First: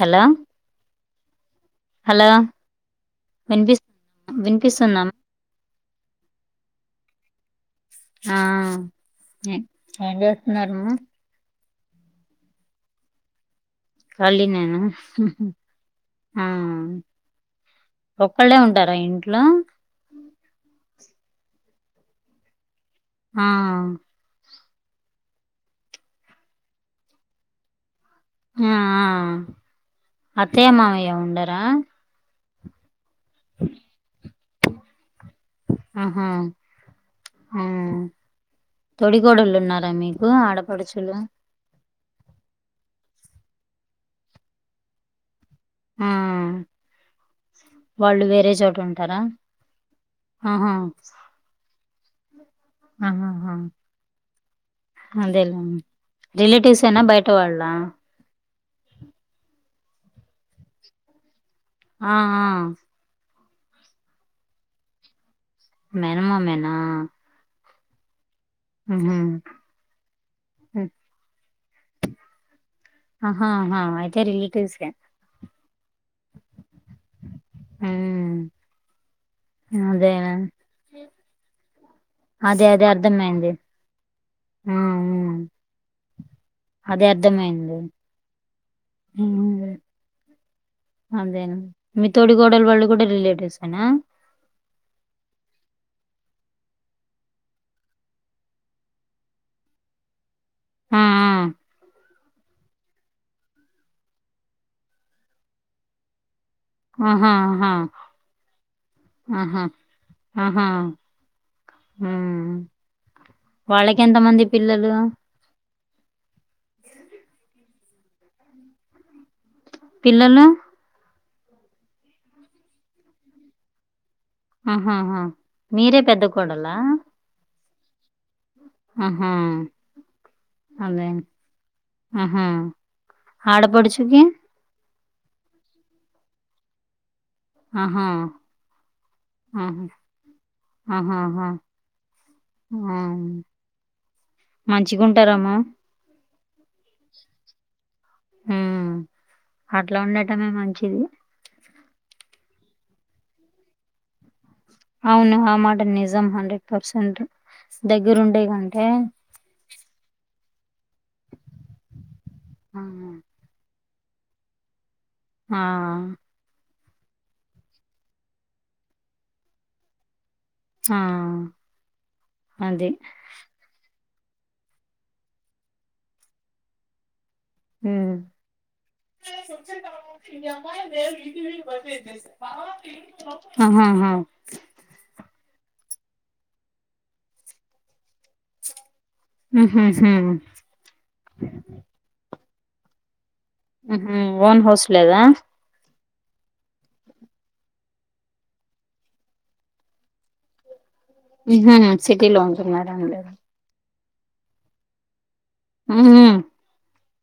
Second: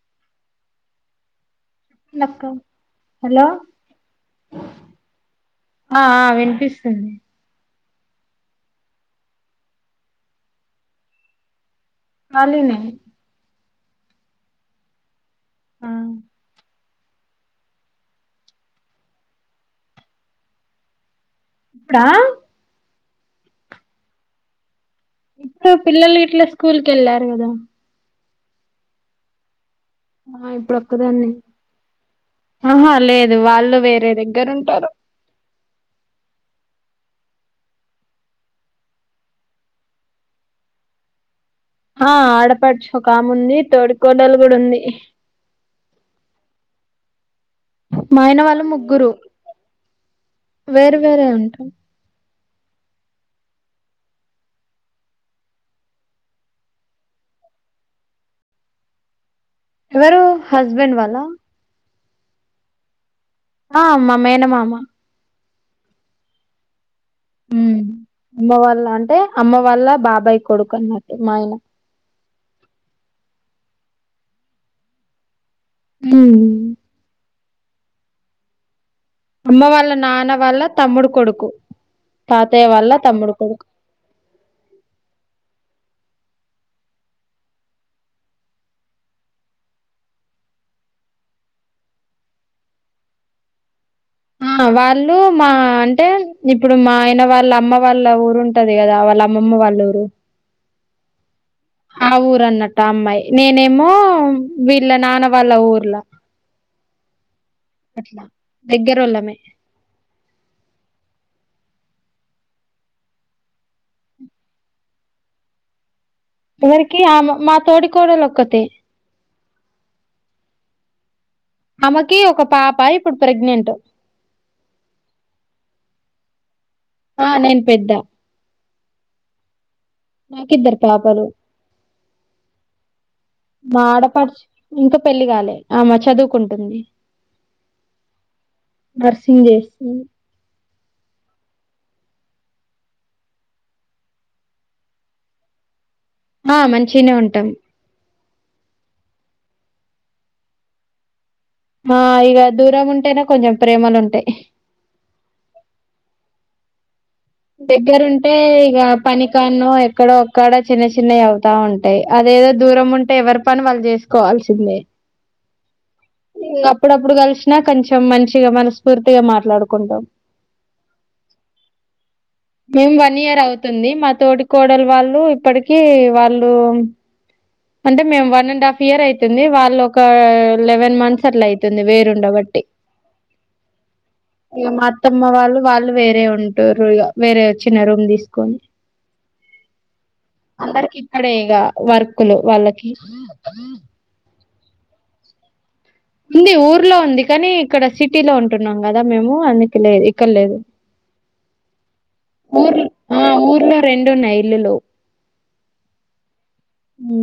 Hello hello hello సన్నాం ఆ వినిపిస్తుంది ఆ ఏం చేస్తున్నారు కాలినె కాళినేనా ఆ ఒక్కళ్ళే ఉంటారా ఇంట్లో అప్పుడ ఆ ఇప్పుడు పిల్లలు ఇట్లా స్కూల్కెళ్ళారు కదా ఆ ఆ ఇప్పుడు అత్తయ్యమవయ్య ఒక్కదాన్ని ఉండరా ఆహా లేదు వాళ్ళు వేరే దగ్గర ఉంటరు ఆహా ఆ తొడి కోడళ్ళు ఉన్నారా మీకు ఆడపడుచులు ఆ ఆడపడుచు ఒకకాముంది తోడి కోడలు కూడా ఉంది ఆ మా వాళ్ళు ఆయన వేరే చోటు ముగ్గురు ఉంటారా ఆహా ఉంటా ఆహాహా అదేలా రిలేటివ్స్ ఏనా బయట వాళ్ల ఎవరు హస్బెండ్ వాళ్ళా ఆ ఆ ఆ మా మేనమామ మేనమా మేనా అమ్మ వాల్ళ అంటే అమ్మ ఉహు వాల్ళ బాబాయ్ కొడుకు అన్నట్టు మా ఆయన హాహా అయితే రిలేటివ్స్సే ఉ ఉ అమ్మ వాళ్ళ నాన్న వాల్ళ తమ్ముడు కొడుకు అదే తాతయ్య అదే వాల్ళ తమ్ముడు అర్థమైంది. కొడుకు ఆ ఊ అదే అర్ధమైంది హు అదేనండి మీ తోడి కోడల వాళ్ళు కూడా రిలేటివ్స్ ఏనా ఆ వాళ్ళు మా అంటే ఇప్పుడు మా ఆయన వాళ్ళ అమ్మ వాళ్ళ ఊరుంట టది కదా వాళ్ళ అమ్మమ్మ వాళ్ళ ఊరు ఆ ఆ ఆ ఊరు అన్నట్టు అమ్మాయి నేనేమో వీళ్ళ నాన్న వాళ్ళ ఊర్లా ఆహా ఆహా అట్లా దగ్గరోళ్ళమే ఆహా ఆహా ఆ వాళ్ళకి ఎంతమంది పిల్లలు ఎవరికి ఆమ మా తోడి కోడలు ఒక్కతే పిల్లలు ఆమెకి ఒక పాప ఇప్పుడు ప్రెగ్నెంట్ ఆహహ మీరే పెద్ద కొడలా ఆ నేను పెద్ద ఆహా నాకు ఇద్దరు అదే పాపలు ఆహా మా ఆడపడచుకి ఆడపడుచు ఇంకా పెళ్లి కాలే ఆమె చదువుకుంటుంది ఆహా! నర్సింగ్ ఆహా! చేస్తుంది ఆహాహా ఆ మంచిగా ఉంటారమ్మ ఆ మంచిగనే ఉంటాం హు అట్లా ఉండటమే మంచిది మా ఇగ దూరం ఉంటేనే కొంచెం ప్రేమలు ఉంటాయి అవును ఆ మాట నిజం హండ్రెడ్ పర్సెంట్ దగ్గరుంటే దగ్గరుండే ఇగ కంటే పనిక్ ఎక్కన్నో ఎక్కడో ఒక్కడ చిన్న చిన్నవి అవుతా ఉంటాయి అదేదో ఆ దూరం ఉంటే ఎవరు పని వాళ్ళు చేసుకోవాల్సిందే హా ఇంగ అప్పుడప్పుడు కలిసినా కొంచెం మంచిగా మనస్ఫూర్తిగా మాట్లాడుకుంటాం హా మేం వన్ ఇయర్ అవుతుంది మా తోటి కోడలు వాళ్ళు ఇప్పటికి వాళ్ళు ఉ అంటే మేము వన్ అండ్ హాఫ్ ఇయర్ అయితుంది వాళ్ళు ఒక లెవెన్ మంత్స్ అట్లా అయితుంది వేరుండబట్టి ఆహాహా ఇగ మా అత్తమ్మ వాళ్ళు వాళ్ళు వేరే ఉంటుర్రు ఇగ వేరే చిన్న రూమ్ తీసు కొని ఉహుహు అందరికి ఇక్కడే ఇగ వర్క్ కులు వాళ్ళకి ఉహూ ఓన్ హౌస్ లేదా ఉంది ఊర్లో ఉంది కానీ ఇక్కడ సిటీలో ఉంటున్నాం కదా మేము అందుకు లేదు ఇక్కడ లేదు ఉహూ సిటీలో ఉంటున్నార అందరు రెండున్నాయి ఇల్లులు ఉహు మ్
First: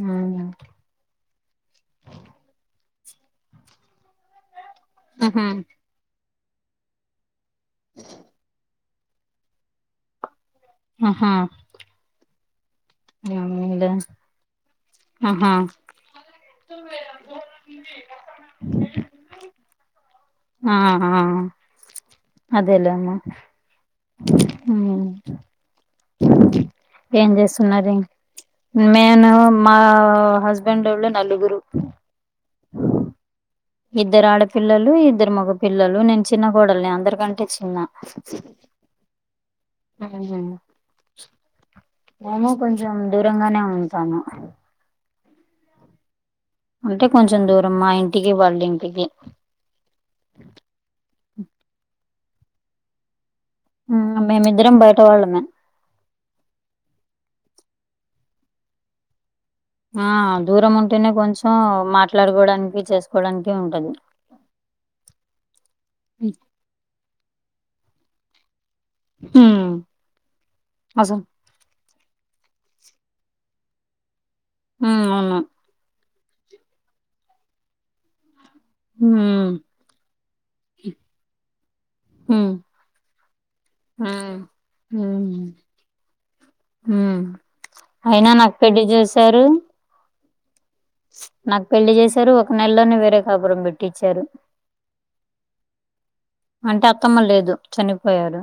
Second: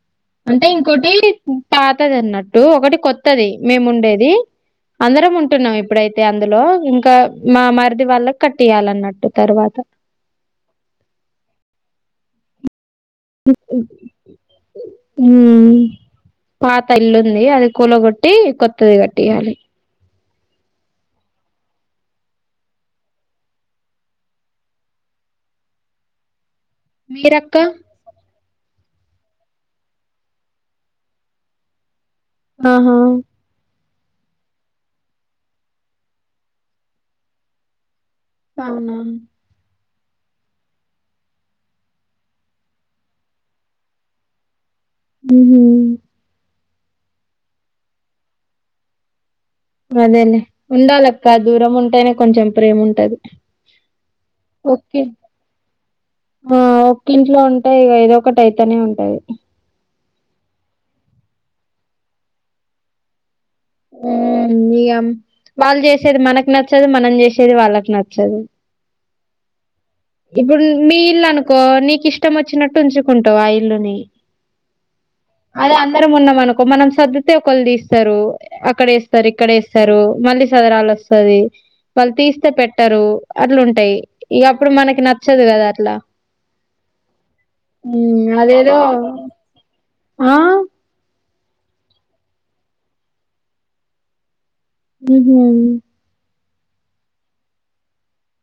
హ్మ్ అంటే ఇంకోటి పాతది అన్నట్టు ఒకటి కొత్తది మేము ఉండేది అందరం ఉహు ఉంటున్నాం ఇప్పుడైతే అందులో ఇంకా మా మరిది వాళ్ళకు కట్టియ్యాలన్నట్టు తర్వాత ఆహా అవునులే ఊ ఆహా పాత ఇల్లుంది అది కూలగొట్టి కొత్తది కట్టియాలి ఆ ఆ అదేలే అమ్మ ఊ ఏం మీరక్క చేస్తున్నాది మేను మా హస్బెండోళ్లు నలుగురు ఆహా ఇద్దరు ఆడపిల్లలు ఇద్దరు మగ పిల్లలు నేను చిన్న కోడల్ని అందరికంటే చిన్న అవునా [inaudible] మేమూ కొంచెం దూరంగానే ఉంటాను ఉహూ అంటే కొంచెం దూరం మా ఇంటికి వాళ్ళ ఇంటికి అదేలే ఉండాలక్క దూరం ఉంటేనే కొంచెం ప్రేమ ఉంటది ఆ మేమిద్దరం ఓకే బయట వాళ్ళమే ఆ ఒక్క ఇంట్లో ఉంటే ఏదో ఒకటి అయితనే ఉంటాయి ఆ దూరం ఉంటేనే కొంచెం మాట్లాడుకోవడానికి చేసుకోవడానికి ఉంటది వాళ్ళు చేసేది మనకు నచ్చదు మనం చేసేది వాళ్ళకి నచ్చదు ఊ ఇప్పుడు మీ ఇల్లు అనుకో నీకు ఇష్టం వచ్చినట్టు ఉంచుకుంటావు ఆ ఇల్లుని ఊ అవును అదే అందరం ఉన్నాం అనుకో మనం సద్దితే ఒకళ్ళు తీస్తారు అక్కడేస్తారు హ్మ్ ఇక్కడేస్తారు మళ్ళీ సదరాలు వస్తది వాళ్ళు తీస్తే హ్మ్ పెట్టరు అట్లుంటాయి హ్మ్ ఇగ అప్పుడు మనకి నచ్చదు కదా అట్లా ఊ అయినా ఉమ్ నాకు అదేదో పెళ్లి చేసారు ఆ ఆ నాకు పెళ్లి చేశారు ఒక నెలలోనే వేరే కాపురం పెట్టిచ్చారు ఊహూ అంటే అత్తమ్మ లేదు చనిపోయారు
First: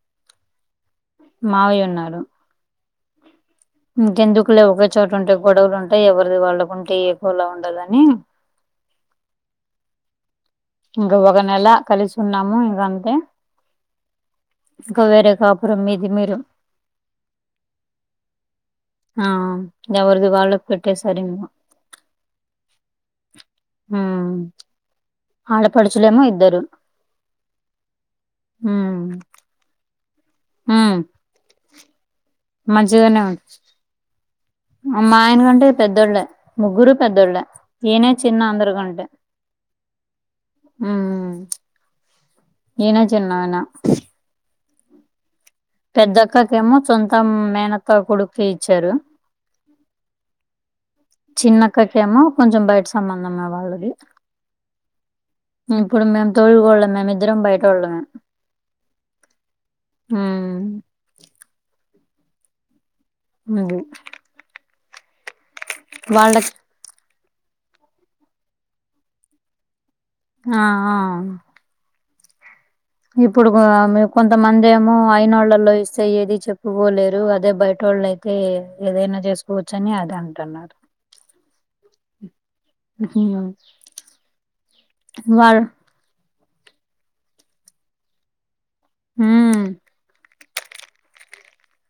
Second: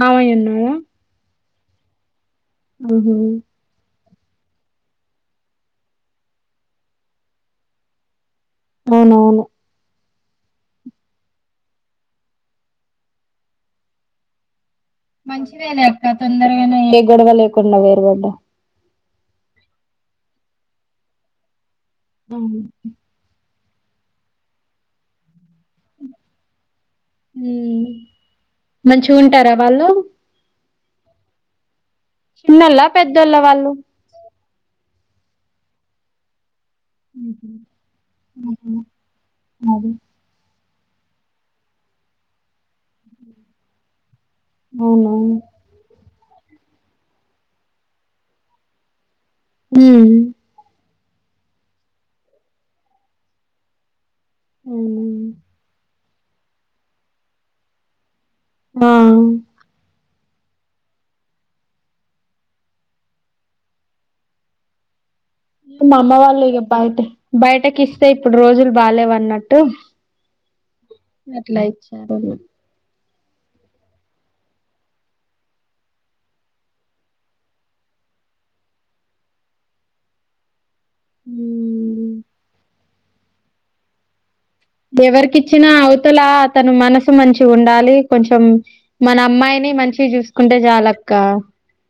మావయ్య ఉన్నాడా మావయ్య ఉన్నారు ఊహూ ఇంకెందుకులే ఒకే చోట ఉంటే గొడవలు ఉంటాయి ఎవరిది వాళ్ళకుంటే ఏ గోలా ఉండదని అవునా ఇంక ఒక నెల కలిసున్నాము ఇంక అంతే ఇంక వేరే కాపురం మంచిదేలే మీది అక్క మీరు తొందరగానే ఏ గొడవ లేకుండా వేరు పడ్డా ఆ ఎవరిది వాళ్ళకు పెట్టేసారు ఇంగా [inaudible] ఊ ఆడపడుచులేమో ఇద్దరు ఊ మంచిగుంటారా వాళ్ళు ఊ చిన్నోళ్ళ మంచిగానే పెద్దోళ్ళ ఉం వాళ్ళు మా ఆయనకంటే పెద్దోళ్ళే ముగ్గురూ పెద్దోళ్ళే ఈయనే చిన్న అందరు కంటే అది ఉం నేను చిన్ననా అవునా పెద్దక్కకేమో సొంత మేనత్త కొడుకుకె ఇచ్చారు ఉం చిన్నక్కకేమో కొంచెం బయట సంబంధం వాళ్ళది ఉం ఇప్పుడు మేమ్ తోడికోడళ్ళు మేము ఇద్దరం బయటోళ్ళమే ఉం ఉం అది మా అమ్మ వాళ్ళు వాళ్ళకి ఇగా బయట బయటకి ఇస్తే ఇప్పుడు రోజులు బాలేవ్ అన్నట్టు ఆ! ఆ! ఎట్లా ఇచ్చరో ఇప్పుడు ఆమె కొంతమంది ఏమో అయినోళ్ళలో ఇస్తే ఏది చెప్పుకోలేరు అదే బయటోళ్ళు అయితే తే ఏదైనా చేసుకోవచ్చు అని అది అంటున్నారు ఉ ఉ ఎవరికిచ్చినా అవతల అతను మనసు మంచిగా ఉండాలి కొంచెం మన హ్మ్. అమ్మాయిని మంచిగా చూసుకుంటే చాలక్క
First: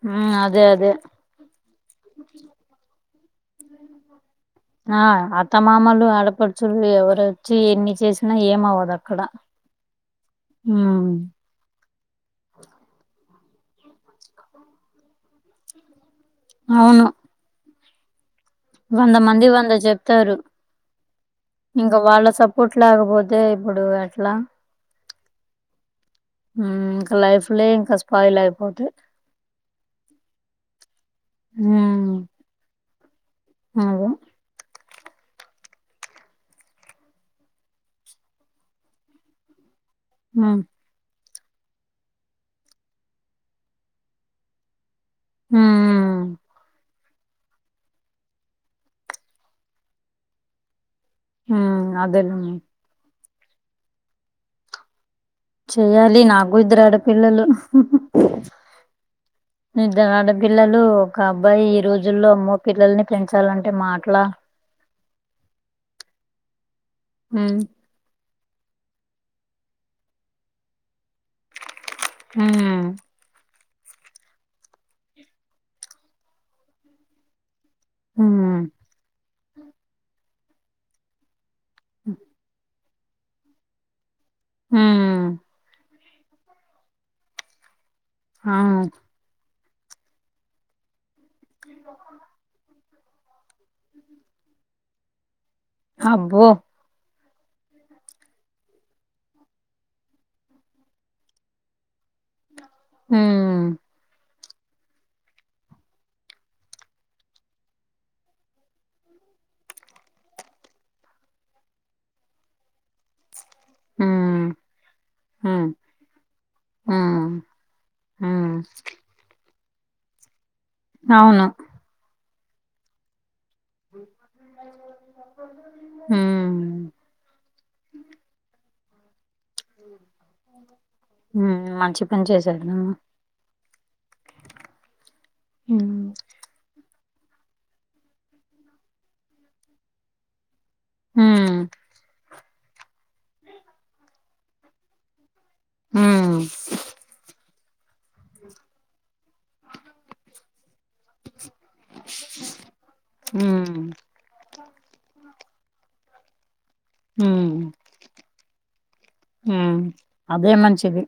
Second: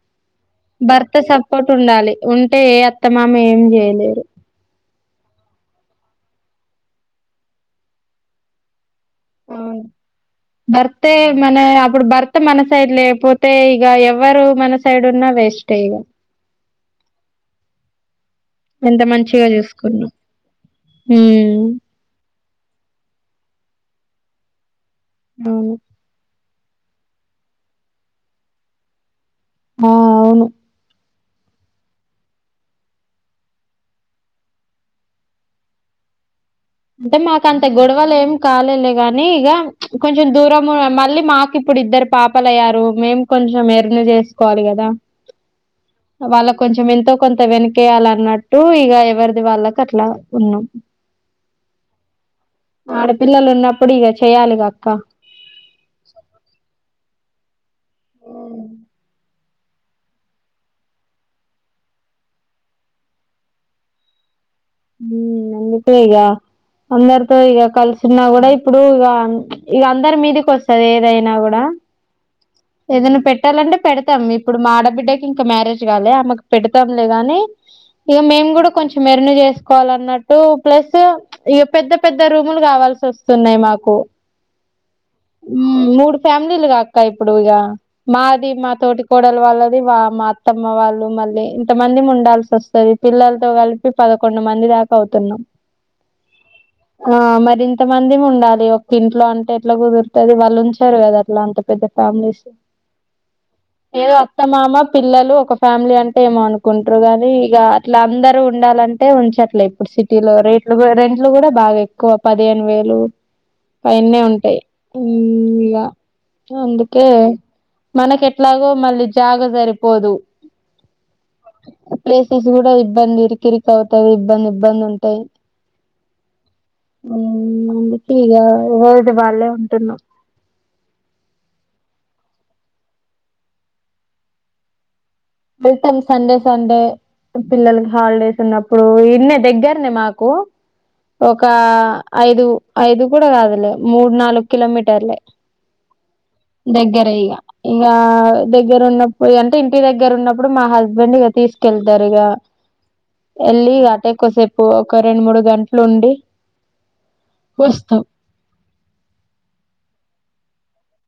హ్మ్. అదే. అదే. భర్త స పోటు ఉండాలి ఉంటే ఏ అత్తమామ ఏం చేయలేరు ఆ అత్తమామలు ఆడపడుచులు ఎవరొచ్చి ఎన్ని చేసినా ఏమ అవ్వదుక్క ఉం భర్తే మన అప్పుడు భర్త మన సైడ్ లేకపోతే ఇగ ఎవ్వరు మన సైడ్ ఉన్నా వేస్ట్ ఇగ అవును ఎంత వంద మంది మంచిగా వంద చూసుకున్నా చెప్తారు ఉమ్ ఇ ఇంకా వాళ్ళ సపోర్ట్ లేకపోతే ఇప్పుడు ఎట్లా అవును ఉం ఇంకా లైఫ్ లో ఇంకా స్పాయిల్ అయిపోతాయి ఆ అవును ఉం అదే అంటే మాకు అంత గొడవలు ఏం కాలేలే గానీ ఇగ చ్ కొంచెం ఉమ్ దూరం మళ్ళీ మాకు ఇప్పుడు ఇద్దరు పాపలయ్యారు మేం కొంచెం ఎర్న్ చేసుకోవాలి కదా ఉమ్ వాళ్ళ కొంచం ఎంతో కొంత వెనకేయాల అన్నట్టు ఇగ ఎవరిది వాళ్ళకి అట్లా ఉన్నాము ఉం అదెలా ఆడ పిల్లలు ఉన్నప్పుడు ఇగా చెయాలిగా అక్క చెయ్యాలి నాకు కూడా ఇద్దరు ఆడ పిల్లలు ఇద్దరు ఆడపిల్లలు ఒక అబ్బాయి ఈ రోజుల్లో అమ్మో పిల్లల్ని పెంచాలంటే మాటలా ఉం అందుకే ఇగా అందరితో ఉమ్ ఇగా కల్సి స్తున్నా కూడా ఇప్పుడు ఇగ ఇగ అందరి మీదికి వస్తది ఏదైనా కూడా ఆ ఏదైనా పెట్టాలంటే పెడతాం ఇప్పుడు మా ఆడబిడ్డకి ఇంకా మ్యారేజ్ కాలే ఆమెకు పెడతాంలే గాని ఇగా మేము ఉమ్ కూడా కొంచెం ఎర్న్ చేసుకోవాల అన్నట్టు ప్లస్ ఇగ పెద్ద పెద్ద రూములు కావాల్సి వస్తున్నాయి మాకు మ్ మూడు ఫ్యామిలీలుగా అక్క ఇప్పుడు ఇగ మాది ఆ మాతోటి కోడల వాళ్ళది వా మా అత్తమ్మ వాళ్ళు మళ్ళీ ఇంతమంది ఉండాల్సి వస్ ది పిల్లలతో కలిపి పదకొండు మంది దాకా అవుతున్నాం అబ్బో ఆ మరింత మంది ఉండాలి ఒక్క ఇంట్లో అంటే ఎట్లా కుదురుతది వాళ్ళు ఉంచరు కదా అట్లా అంత పెద్ద తాంనేసి హ్మ్ ఏదో అత్తమామ పిల్లలు ఒక ఫ్యామిలీ అంటే ఏమో అనుకుంట్రు గానీ ఇగ అట్లా అందరు ఉండాలన్ టే ఉంచట్లే ఇప్పుడు సిటీలో రేట్లు రెంట్లు కూడా బాగా ఎక్కువ పదిహేను వేలు అయన్ని ఉమ్ ఉంటాయి మ్ ఉమ్ ఇగ అందు కే ఉమ్ మనకి ఉమ్ ఎట్లాగో మళ్ళీ జాగ సరిపోదు అవున ప్లేసెస్ కూడా ఇబ్బంది ఇరికిరికవుతది ఇబ్బంది ఇబ్బంది ఉంటాయి హ్మ్ మ్ అందుకే ఇగ ఇది వాళ్ళే ఉంటున్నా మ్ మంచి పని చేశారన వెళ్తన్ సండే సండే పిల్లలకి హాలిడేస్ ఉన్నప్పుడు ఇడ్నే దగ్గర్నే మాకు ఒక హ్మ్. ఐదు ఐదు కూడా కాదులే మూడు నాలుగు కిలోమీటర్లే హ్మ్ దగ్గరే ఇగ ఇగ దగ్గర ఉన్నప్పుడు అంటే ఇంటి దగ్గర ఉన్నప్పుడు మా హస్ స్బెండ్గా ఇగ తీసుకెళ్తారు ఇగ హ్మ్. ఎళ్ళ హ్మ్. అటే కుసేపు ఒక రెండు మూడు గంటలు ఉండి హ్మ్. వస్తం మ్ అదే మంచిది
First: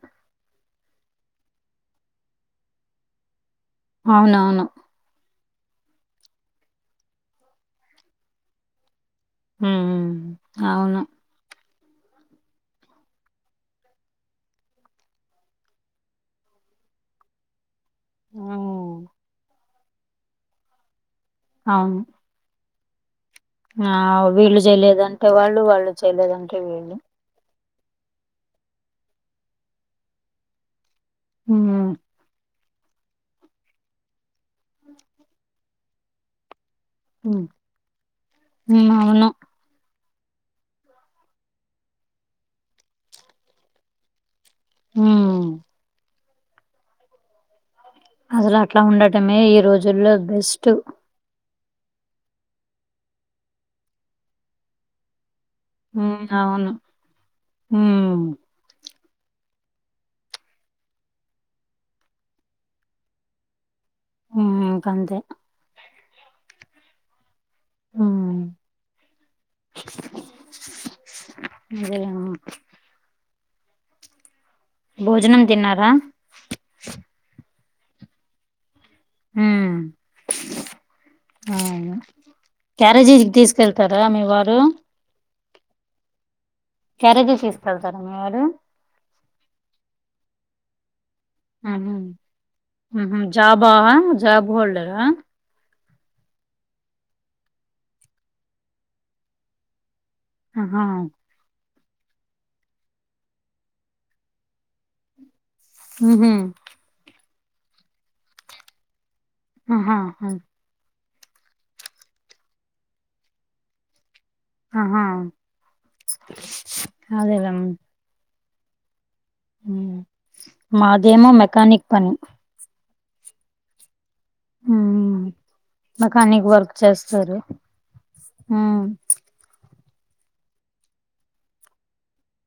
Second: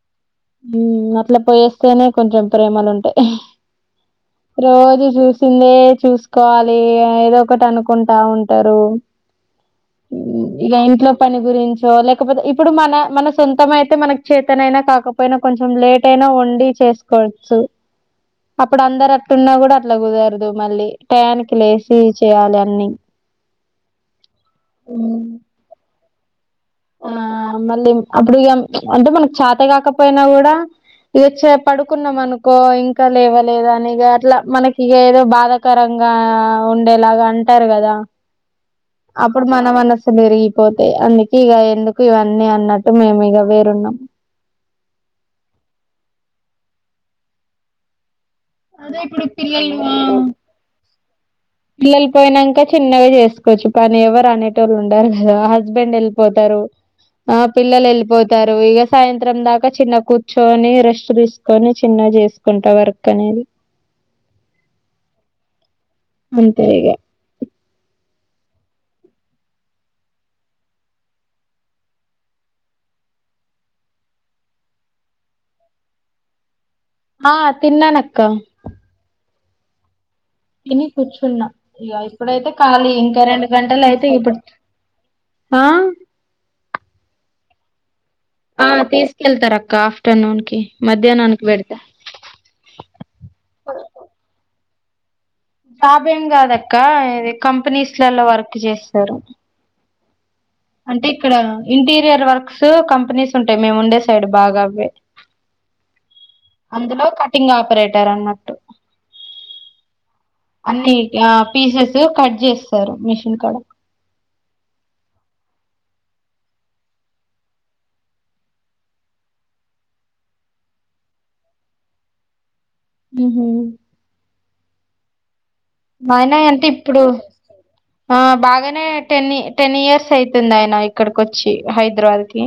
మ్ అట్లా పోయేస్తేనే కొంచెం ప్రేమలు ఉంటాయి అవునవును రోజు చూసిందే చూసుకోవాలి ఏదో ఒకటి అనుకుంటా ఉంటారు హ్మ్. ఇగ అవును. ఇంట్లో పని గురించో లేకపోతే ఇప్పుడు మన మన సొంతమయితే మనకి చేతనయినా కాక పోయినా కొంచెం లేట్ అయినా వండి చేసుకోచ్చు అప్పుడు హ్మ్. అందరు అట్టు ఉన్న కూడా లా కుదరదు మళ్ళీ టయనికి లేసి అవును. చేయాలి అన్ని ఆ వీళ్ళు చేయలేదంటే వాళ్ళు వాళ్ళు చేయలేదంటే వీళ్ళు ఆ మళ్ళీ అప్పుడు ఇగ అంటే మనకి చాత గాకపోయినా కూడా ఇదొచ్చె హ్మ్. పడుకున్నాం అను కో ఇంకా లేవలేదా అని ఇగ అట్లా మనకి ఇగ ఏదో బాధాకరంగా ఉండే ఇలాగ హ్మ్. అంటారు కదా హ్మ్. అవును. అప్పుడు మ మన మనసులు ఇరిగిపోతాయి అందుకే ఇగ ఎందుకు ఇవన్నీ అన్నట్టు మేము ఇగ వేరున్నాం ఉమ్ అసలు అట్లా ఉండటమే ఈ రోజుల్లో బెస్ట్ పిల్లలు పోయినాక చిన్నగా చేసుకోచ్చు పని ఎవరు అనేటోళ్ళు ఉండరు కదా హస్బెండ్ హ్మ్. వెళ్ళిపోతారు అవును. ఆ పిల్లలు హ్మ్. వెళ్ళిపోతారు ఇగ సాయంత్రం దాకా చిన్న కూర్చొని రెస్ట్ తీసుకొని చిన్న చేసుకుంటా వర్క్ అనేది మ్ ఇంకంతే అంతే ఇగ మ్ అదే కద భోజనం తిన్నారా ఆ తిన్నానక్క ఉమ్ తిని కూర్చున్నా ఇక ఇప్పుడైతే ఖాలీ ఇంకా క్యారేజీకి రెండు గంటలు తీసుకెళ్తారా అయితే మీ ఇప్పుడు వారు ఆ క్యారేజీ తీసుకెళ్తార మీ వారు ఆ తీసుకెళ్తారు అక్క ఆఫ్టర్నూన్ కి మధ్యాహ్నానికి పెడతా ఆహా జాబా, జాబ్ హోల్డరా జాబ్ ఏం కాదక్క ఇది కంపెనీస్లలో వర్క్ చేస్తారు ఆహా అంటే ఇక్కడ ఇంటీరియర్ వర్క్స్ కంపెనీస్ ఉంటాయి మేము ఉండే సైడ్ బాగా అవ్వే ఉహూ అందులో కటింగ్ ఆపరేటర్ అన్నట్టు ఆహా అన్ని ఆ పీసెస్ కట్ చేస్తారు మిషిన్ కాడా ఆహా అదేలే ఉమ్ మాదేమో మెకానిక్ పని ఉహు హ ఆయన అంటే ఇప్పుడు ఆ ఉమ్ బాగానే టెన్ని టెన్ ఇయర్స్ అవుతుంది ఆయన ఇక్కడికి వచ్చి హైదరాబాద్ కి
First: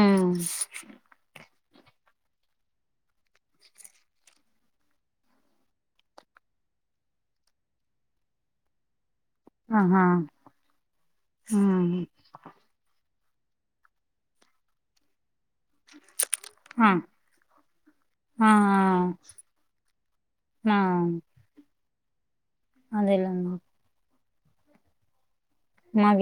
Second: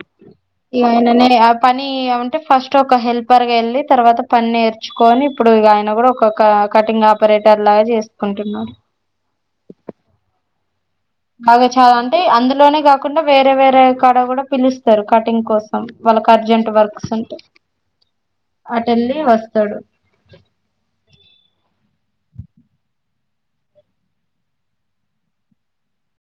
ఉమ్ ఇగ అయిననే పని అంటే ఫస్ట్ ఒక హెల్పర్ గా వెళ్ళి తర్వాత పని నేర్చు కొని ఇప్పుడు ఇగ ఆయన కూడా ఒక కటింగ్ ఆపరేటర్ లాగా చేసుకుంటున్నారు ఆహా బాగా ఉమ్ చాలా అంటే అందులోనే కాకుండా వేరే వేరే కడ కూడా పిలుస్తారు కటింగ్ కో సం వాళ్ళకి అర్జెంట్ ఆ వర్క్స్ ఉంటే ఆ అటు వెళ్ళి వస్తాడు ఆ అదేలేమా మవి